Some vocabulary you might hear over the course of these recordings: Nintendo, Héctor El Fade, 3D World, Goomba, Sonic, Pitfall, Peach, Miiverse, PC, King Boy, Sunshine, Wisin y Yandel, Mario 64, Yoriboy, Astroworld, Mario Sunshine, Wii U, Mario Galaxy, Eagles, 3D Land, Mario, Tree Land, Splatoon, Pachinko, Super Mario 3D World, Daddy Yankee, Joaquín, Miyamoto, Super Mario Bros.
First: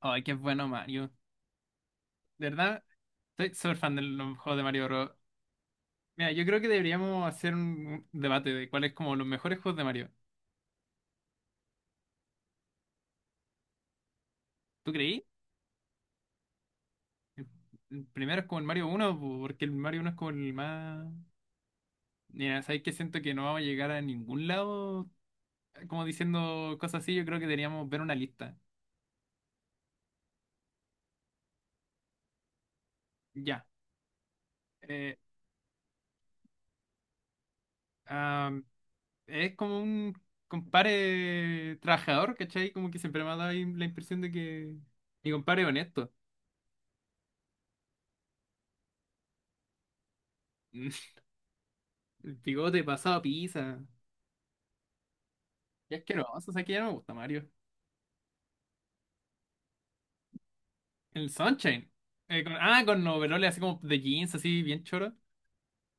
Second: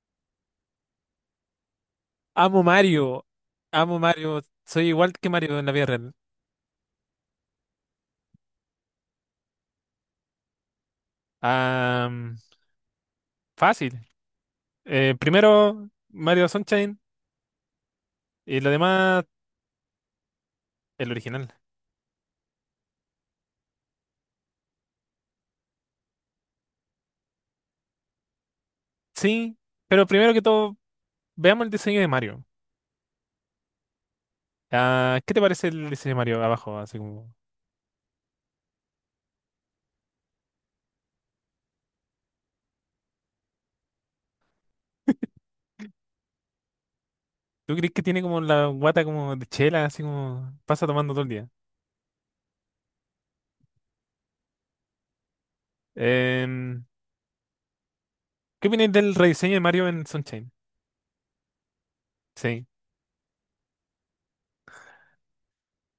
Ay, qué bueno Mario. De Amo verdad, Mario. estoy súper fan Amo de los Mario. juegos de Mario Soy Bros. igual que Mario en la vida real. Mira, yo creo que deberíamos hacer un debate de cuáles como los mejores juegos de Mario. Ah, fácil. ¿Tú Eh, creí? primero, Mario Sunshine El el primero es como y el lo Mario uno, demás, po, porque el Mario uno es como el más... el original. Mira, ¿sabes qué? Siento que no vamos a llegar a ningún lado como diciendo cosas así. Yo creo que deberíamos ver una lista. Sí, pero primero que todo, veamos el diseño de Mario. Ya. Eh, Ah, ¿qué te parece el diseño de Mario abajo? Así como. ah, es como un compadre trabajador, ¿cachai? Como que siempre me ha dado ahí la impresión de que mi compadre es honesto. ¿Tú crees que tiene como la guata como de chela, así como pasa tomando todo el día? El bigote pasado a pizza. Qué asqueroso, o sea que ya Em, no me gusta Mario. ¿qué opinas del rediseño de Mario en Sunshine? El Sunshine. Sí, Con overoles así como de jeans, así bien choro.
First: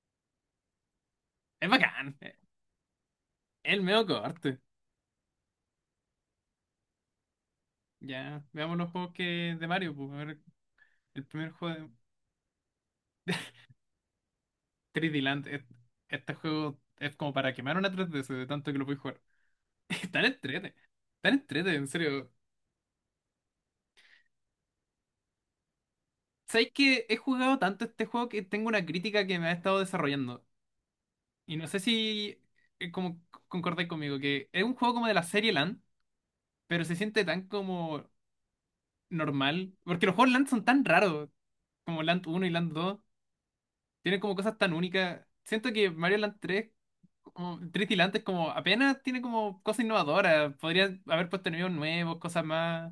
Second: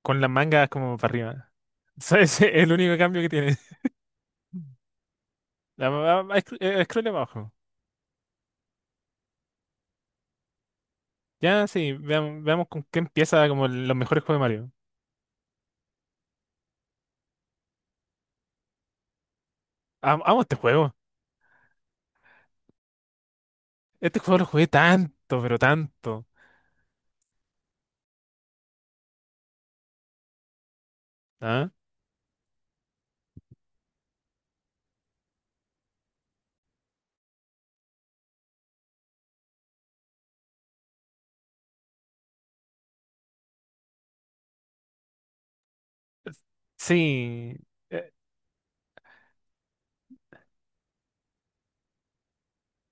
con las mangas como para arriba. Es bacán. Ese es el único cambio que tiene. El medio corte. Scroll abajo. Ya, veamos los juegos que de Mario. Pues, a ver, el primer Ya, juego sí, veamos, con qué de empieza como los mejores juegos de Mario. 3D Land. Este juego es como para quemar una 3DS de tanto que lo puedes jugar. Tan Amo este entrete. juego. Tan entrete, en serio. Este juego lo jugué tanto, pero tanto. ¿Sabéis que he jugado tanto este juego que tengo una crítica que me ha estado desarrollando? Y no ¿Ah? sé si como concordáis conmigo, que es un juego como de la serie LAN, pero se siente tan como normal, porque los juegos Land son tan raros, como Land uno y Land 2 tienen como cosas tan únicas. Siento que Mario Land tres, Sí. como 3 y Eh, Land, es como apenas tiene como cosas innovadoras, podría haber puesto enemigos nuevos, cosas más,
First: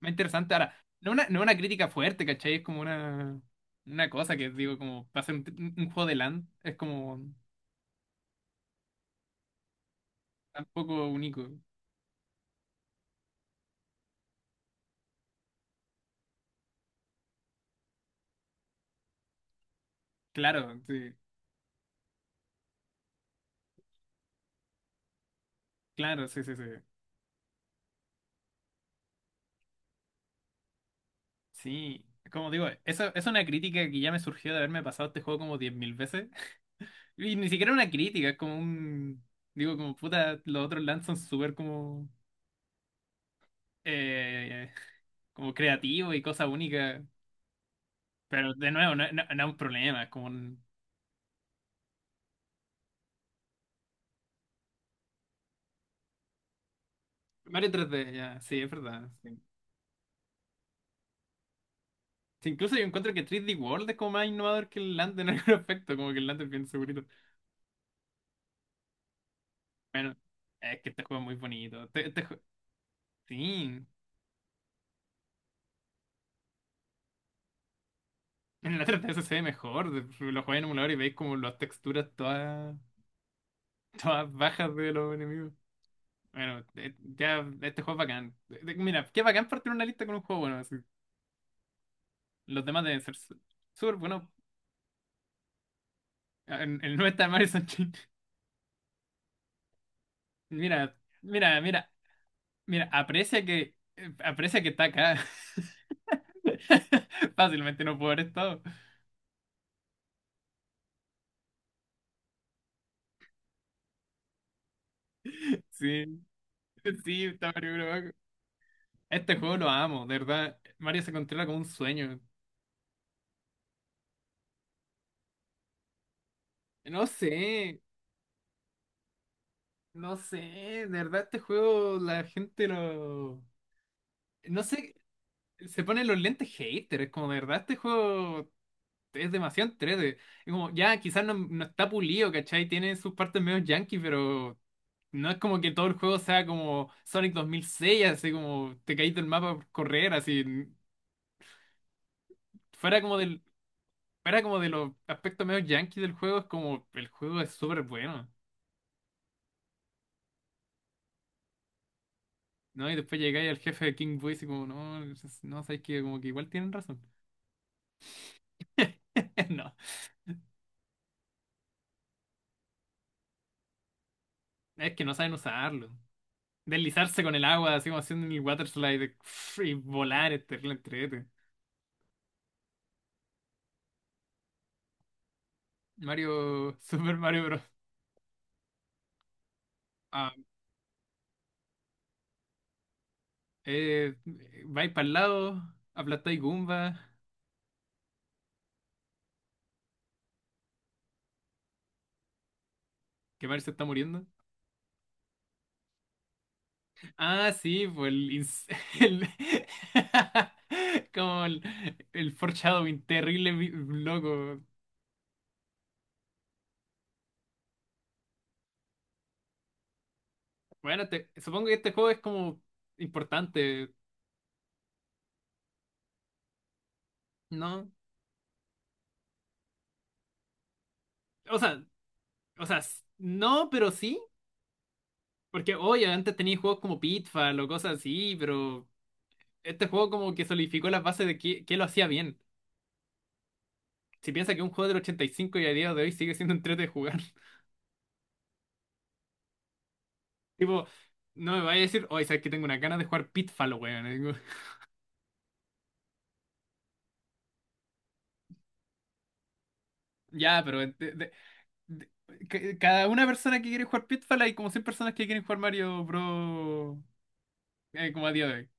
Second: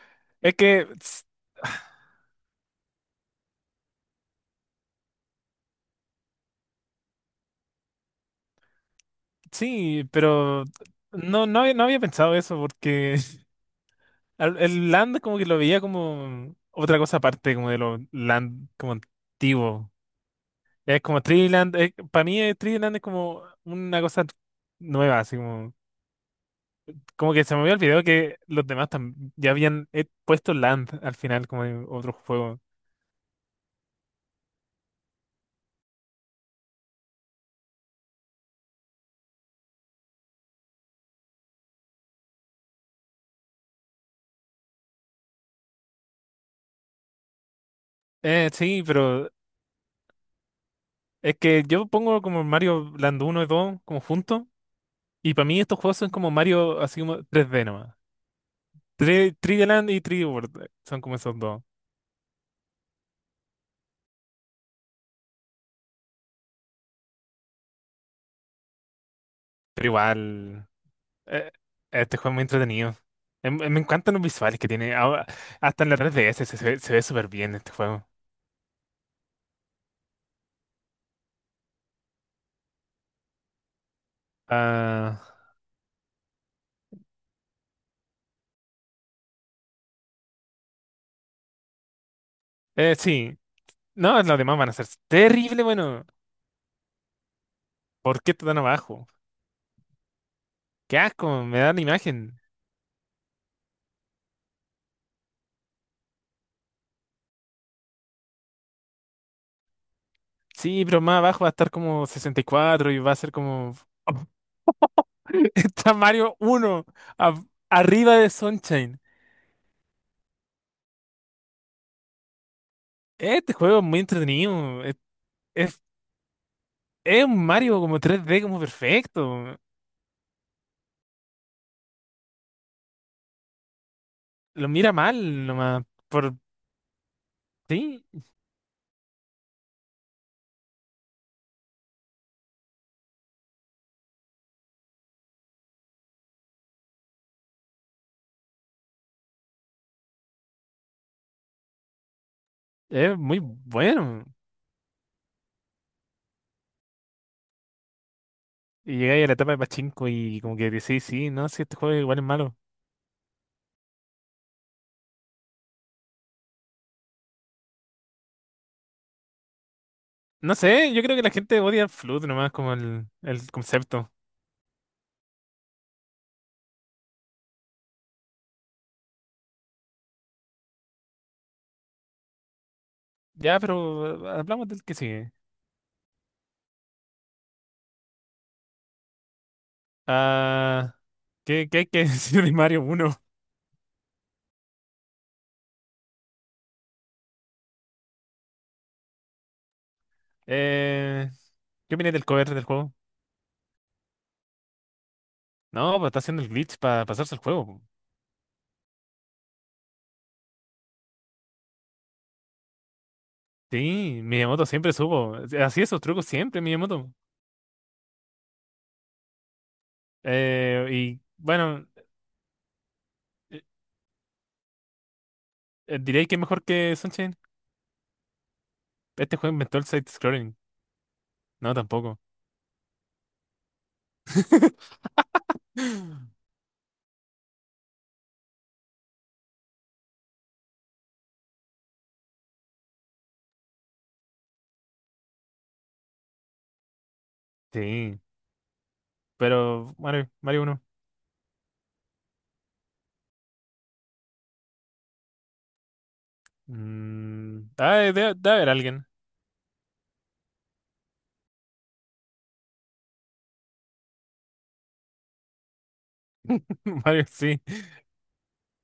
más interesantes. Es Ahora, que no una, no una crítica fuerte, ¿cachai? Es como una cosa que digo, como para hacer un juego de Land, es como sí, pero tampoco único. no había pensado eso porque el Land como que lo veía como otra cosa aparte como de los Land como antiguo. Claro, Es sí, como Tree Land, para mí Tree Land es como una cosa nueva, así como. claro, sí, sí, sí. Como que se me había olvidado que los demás ya habían puesto Land al final como en Sí, otro como juego. digo, eso es una crítica que ya me surgió de haberme pasado este juego como 10.000 veces. Y ni siquiera una crítica, es como un... Digo, como puta, los otros LAN son súper como... eh, Como creativos y cosas únicas. Pero de Sí, nuevo, no, no- pero no es un problema, es como un... es que yo pongo como Mario Land uno y 2 como juntos. Y para mí estos juegos son como Mario así como 3D Mario nomás. 3D, ya, sí, es verdad. 3 Sí. d Land y 3D World son como esos dos. Sí, incluso yo encuentro que 3D World es como más innovador que el LAN en algún aspecto, como que el LAN es bien segurito. Pero Bueno, igual, es que este juego es muy eh, bonito. Este juego es muy entretenido. Me Sí. encantan los visuales que tiene. Ahora, hasta en la 3DS se ve súper bien este juego. En la 3DS se ve mejor. Lo jugáis en emulador y veis como las texturas todas, todas bajas de los Ah, enemigos. Bueno, ya este juego es bacán. Mira, qué bacán partir una lista con un juego bueno, así. Los demás deben ser sí. Súper No, buenos. los demás van a ser terrible, bueno. El 90 de Mario Sunshine. ¿Por qué está tan abajo? Mira, Qué asco, me mira, da la mira, imagen. mira, aprecia que está acá. Fácilmente no puedo haber estado. Sí, pero más abajo va a estar como 64 y va a ser como. Está Sí, Mario uno sí, a- está Mario Bros. arriba de Sunshine. Este juego lo amo, de verdad. Mario se controla como un sueño. Este juego es muy entretenido. Es, No es un sé. Mario como 3D como perfecto. No sé, de verdad este juego la gente lo... No Lo mira sé, mal nomás. se ponen los lentes hater, es como de verdad este Sí, juego es demasiado en 3D. Es como, ya, quizás no está pulido, ¿cachai? Tiene sus partes medio yankee, pero no es como que todo el juego sea como Sonic 2006, así como te caíste del mapa por correr, así. Fuera como es del, muy bueno. Fuera como de los aspectos medio yankee del juego, es como, el juego es súper bueno. Y llegáis a la etapa de Pachinko y como que decís: sí, no, sí, este juego igual es malo. ¿No? Y después llegáis al jefe de King Boy y como, no, sabéis que como que igual tienen razón. No. No sé, yo creo que la gente odia Flood nomás como el concepto. Es que no saben usarlo. Deslizarse con el agua, así como haciendo el water slide pff, y volar este entrete. Ya, pero hablamos del que sigue. Mario, Super Mario Bros. Ah, Ah, ¿Qué hay que decir de Mario uno? eh, vais para el lado, aplastáis Goomba, Eh, ¿Qué opinas del cover del juego? que Mario se está muriendo. No, pues está haciendo el glitch para pasarse el Ah, juego, po. sí, pues el- como el foreshadowing terrible, Sí, loco. Miyamoto siempre supo. Así esos trucos siempre, Miyamoto. Eh, Bueno, y supongo que bueno, este juego es como eh, importante, diréis que es mejor que Sunshine. ¿no? Este juego inventó el side-scrolling. O No, sea, tampoco. o sea, no, pero sí. Porque, oye, antes tenía juegos como Pitfall o cosas así, pero este juego como que solidificó las bases de qué lo hacía bien. Si piensa que un juego del ochenta y cinco y a día de hoy sigue siendo un entrete de jugar. Sí, pero Mario, Mario uno. Tipo, no me vaya a decir, oye, sabes que tengo una ganas de jugar Pitfall, weón. Y digo, Ah, debe haber alguien. Ya, pero de- cada una persona que quiere jugar Pitfall hay como 100 personas que quieren jugar Mario Bros. Mario, sí. Como a día de hoy.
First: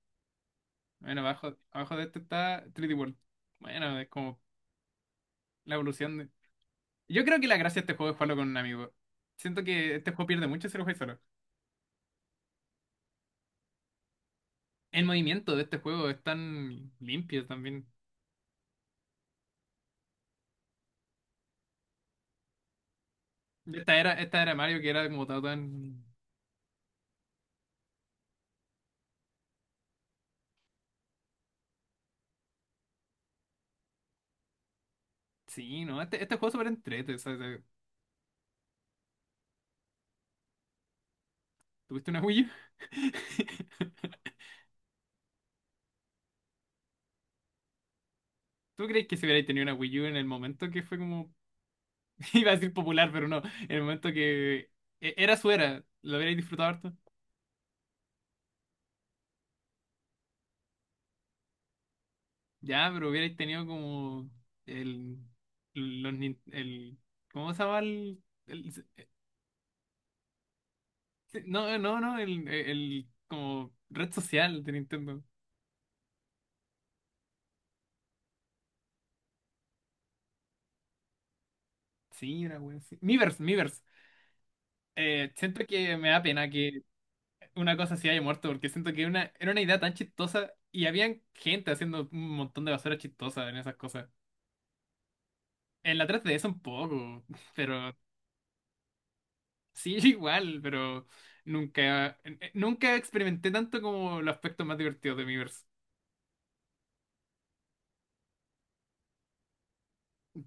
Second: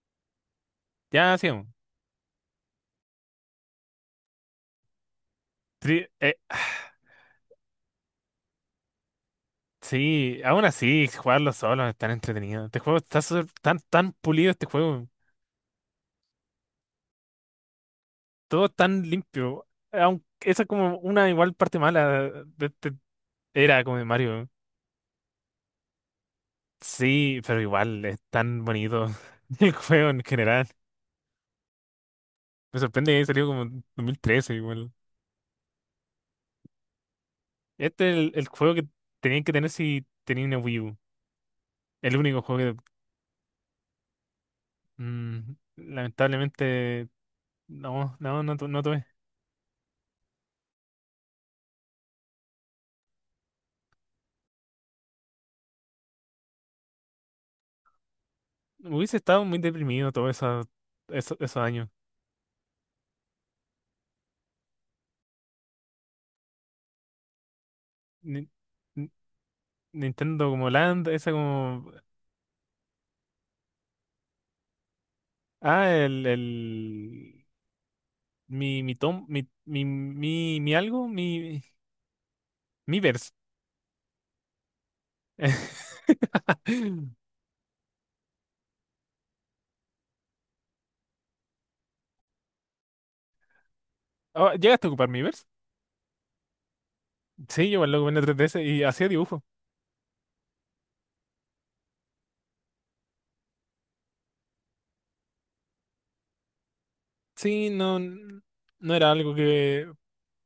Bueno, Ya, abajo, sigamos. abajo de este está 3D World. Bueno, es como la Tri- evolución. eh, Yo creo que la gracia de este juego es jugarlo con un amigo. Siento que este juego Sí, pierde aún mucho si lo juegas así, solo. jugarlo solo es tan entretenido. Este juego está tan pulido, este El juego. movimiento de este juego es tan limpio también. Todo tan limpio. Aunque esa es como una igual parte mala de era Esta como de era, esta Mario. era Mario que era como todo tan... Sí, pero igual es tan bonito el juego en general. Me sorprende que haya salido como en 2013 igual. Sí, ¿no? Este juego es súper entrete, o sea, Este es el juego que tenían que tener si tenían una Wii U. ¿Tuviste El una único Wii U? juego que lamentablemente no ¿Tú tuve. crees que si hubierais tenido una Wii U en el momento que fue como... Iba a decir popular, pero no. En el momento que... Era su era. ¿Lo hubierais disfrutado harto? Hubiese estado muy deprimido todos esos años. Ya, pero hubierais tenido como... El... Los, nin- el ¿Cómo se llama el...? Ni- el- Ni- Nintendo como Land, esa Sí, no, como. no, no, el como red social de Nintendo. Ah, Mi, mi tom, mi algo, Sí, una wea así. Miiverse. Miiverse, Miiverse. Siento que me da pena que una cosa así haya muerto, porque siento que era una idea tan chistosa y habían gente haciendo un montón de basura chistosa en esas cosas. Oh, ¿llegaste a ocupar Miiverse? En la 3DS un poco, Sí, yo igual pero lo ocupé en la 3DS y hacía dibujo. sí, igual, pero nunca experimenté tanto como los aspectos más divertidos de Miiverse. Sí, no, no era algo que.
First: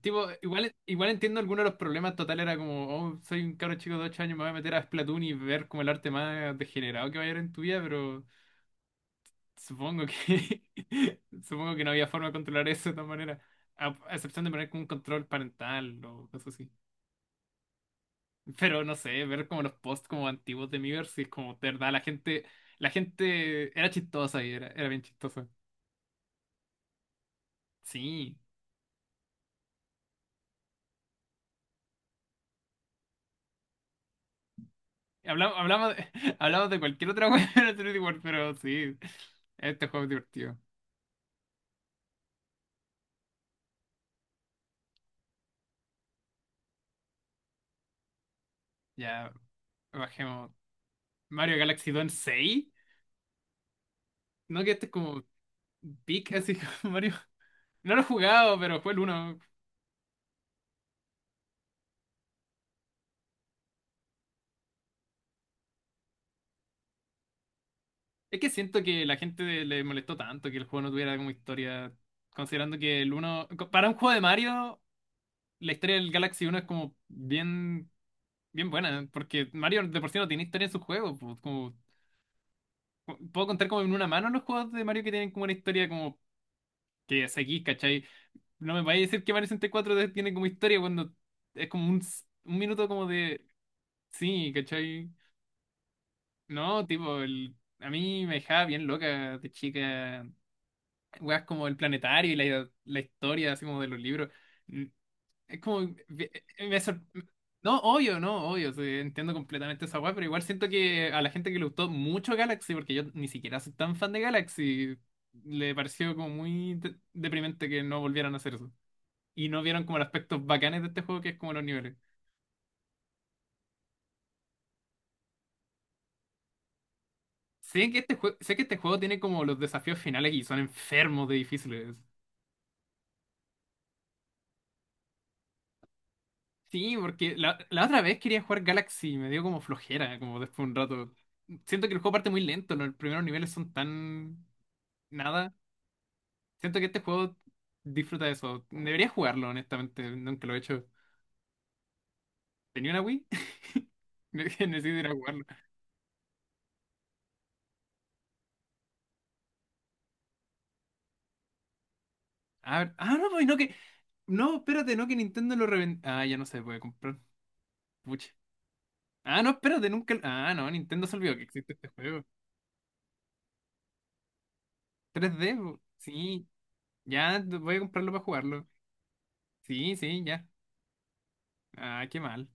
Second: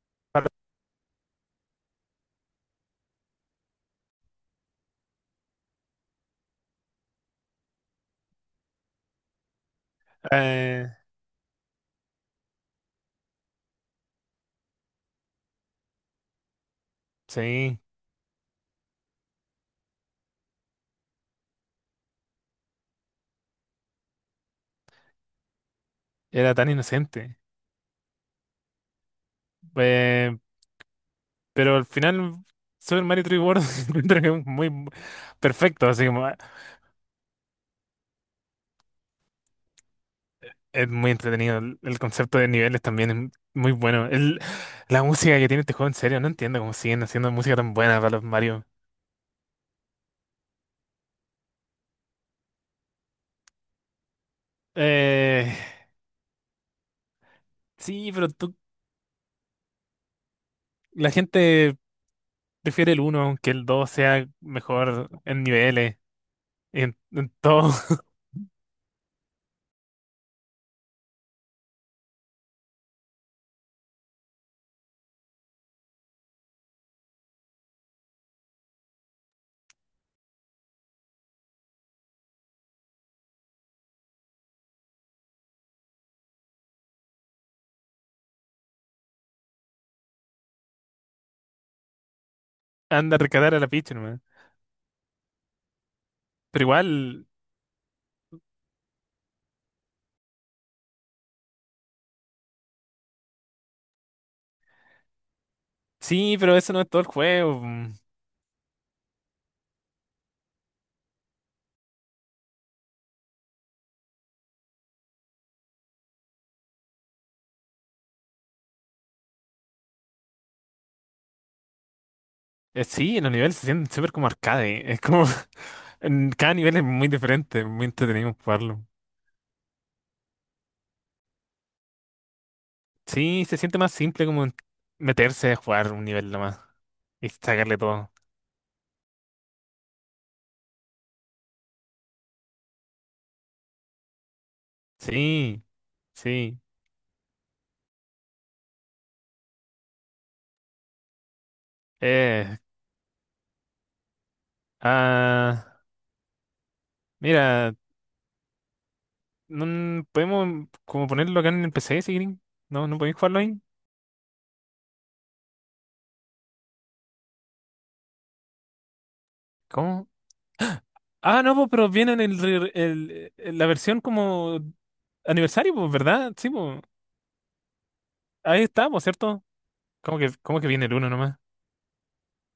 Tipo, para- igual entiendo algunos de los problemas. Total, era como, oh, soy un cabro chico de 8 años, me voy a meter a Splatoon y ver como el arte más degenerado que va a haber en tu vida, pero supongo que eh, supongo que no había forma de controlar eso de todas maneras. A excepción de poner como un control parental o cosas así. sí, Pero no sé, ver como los posts como antiguos de Miiverse, si es como, de verdad, la gente, era chistosa y era bien chistosa. era tan inocente. Sí. Eh, pero al final, Super Mario 3D World encuentro que es muy Hablamos, perfecto, hablamos, así de, como. hablamos de cualquier otra cosa, pero sí, este juego es divertido. Es muy entretenido. El concepto de niveles también es muy bueno. La música que tiene este juego, en serio, no entiendo cómo siguen haciendo música tan buena para los Mario. Ya, bajemos. Mario Galaxy 2 en seis. No, que este es como Eh, pic, así como Mario. No lo he sí, pero jugado, pero fue el uno. la gente prefiere el uno aunque el 2 sea mejor en niveles, en todo. Es que siento que la gente le molestó tanto que el juego no tuviera como historia. Considerando que el 1. Para un juego de Mario, la historia del Galaxy uno es como bien, bien buena. Porque Mario de por sí no tiene historia en sus juegos. Pues, como, puedo contar como en una mano los juegos de Mario que tienen como una historia como que seguís, ¿cachai? No me vayas a decir que Mario 64 tiene como historia cuando es como un minuto como Anda a de... rescatar a la Peach nomás. Sí, ¿cachai? Pero No, tipo, igual, a mí me dejaba bien loca de chica. Weas como el planetario y la historia, así como de los libros. Mm. Es como... sí, pero eso me no es todo sor- el juego. No, Mm. obvio, no, obvio. Sí, entiendo completamente esa wea, pero igual siento que a la gente que le gustó mucho Galaxy, porque yo ni siquiera soy tan fan de Galaxy, le pareció como muy deprimente que no volvieran a hacer eso. Y no vieron como los aspectos bacanes de este juego, que es como los niveles. Sí, los niveles se sienten súper como arcade. Es como, en cada nivel es muy diferente, muy Sé que este entretenido juego, sé que este jugarlo. juego tiene como los desafíos finales y son enfermos de difíciles. Sí, se siente más simple como meterse a jugar un nivel nomás Sí, y porque la, sacarle la otra todo. vez quería jugar Galaxy y me dio como flojera, como después de un rato. Siento que el juego parte muy lento, ¿no? Los primeros niveles son tan nada. Sí, sí. Siento que este juego disfruta de eso. Debería jugarlo, honestamente, nunca lo he hecho. Eh, ¿Tenía una Wii? Necesito ir a jugarlo. ah, mira, no, podemos como ponerlo acá en el PC si quieren. A No, ver, no podéis ah, no, jugarlo pues no ahí. que. No, espérate, no que Nintendo lo reventó. Ah, ya no se puede comprar. Pucha. Ah, no, espérate, ¿Cómo? nunca. Ah, no, Nintendo se olvidó Ah, que no, pues, existe pero este viene en juego. el, re- el- la versión como 3D, aniversario, pues, ¿verdad? sí, Sí, pues. ya voy a comprarlo para Ahí jugarlo. está, pues, ¿cierto? Sí, sí, ya. Cómo que viene el uno nomás? Ah, qué mal.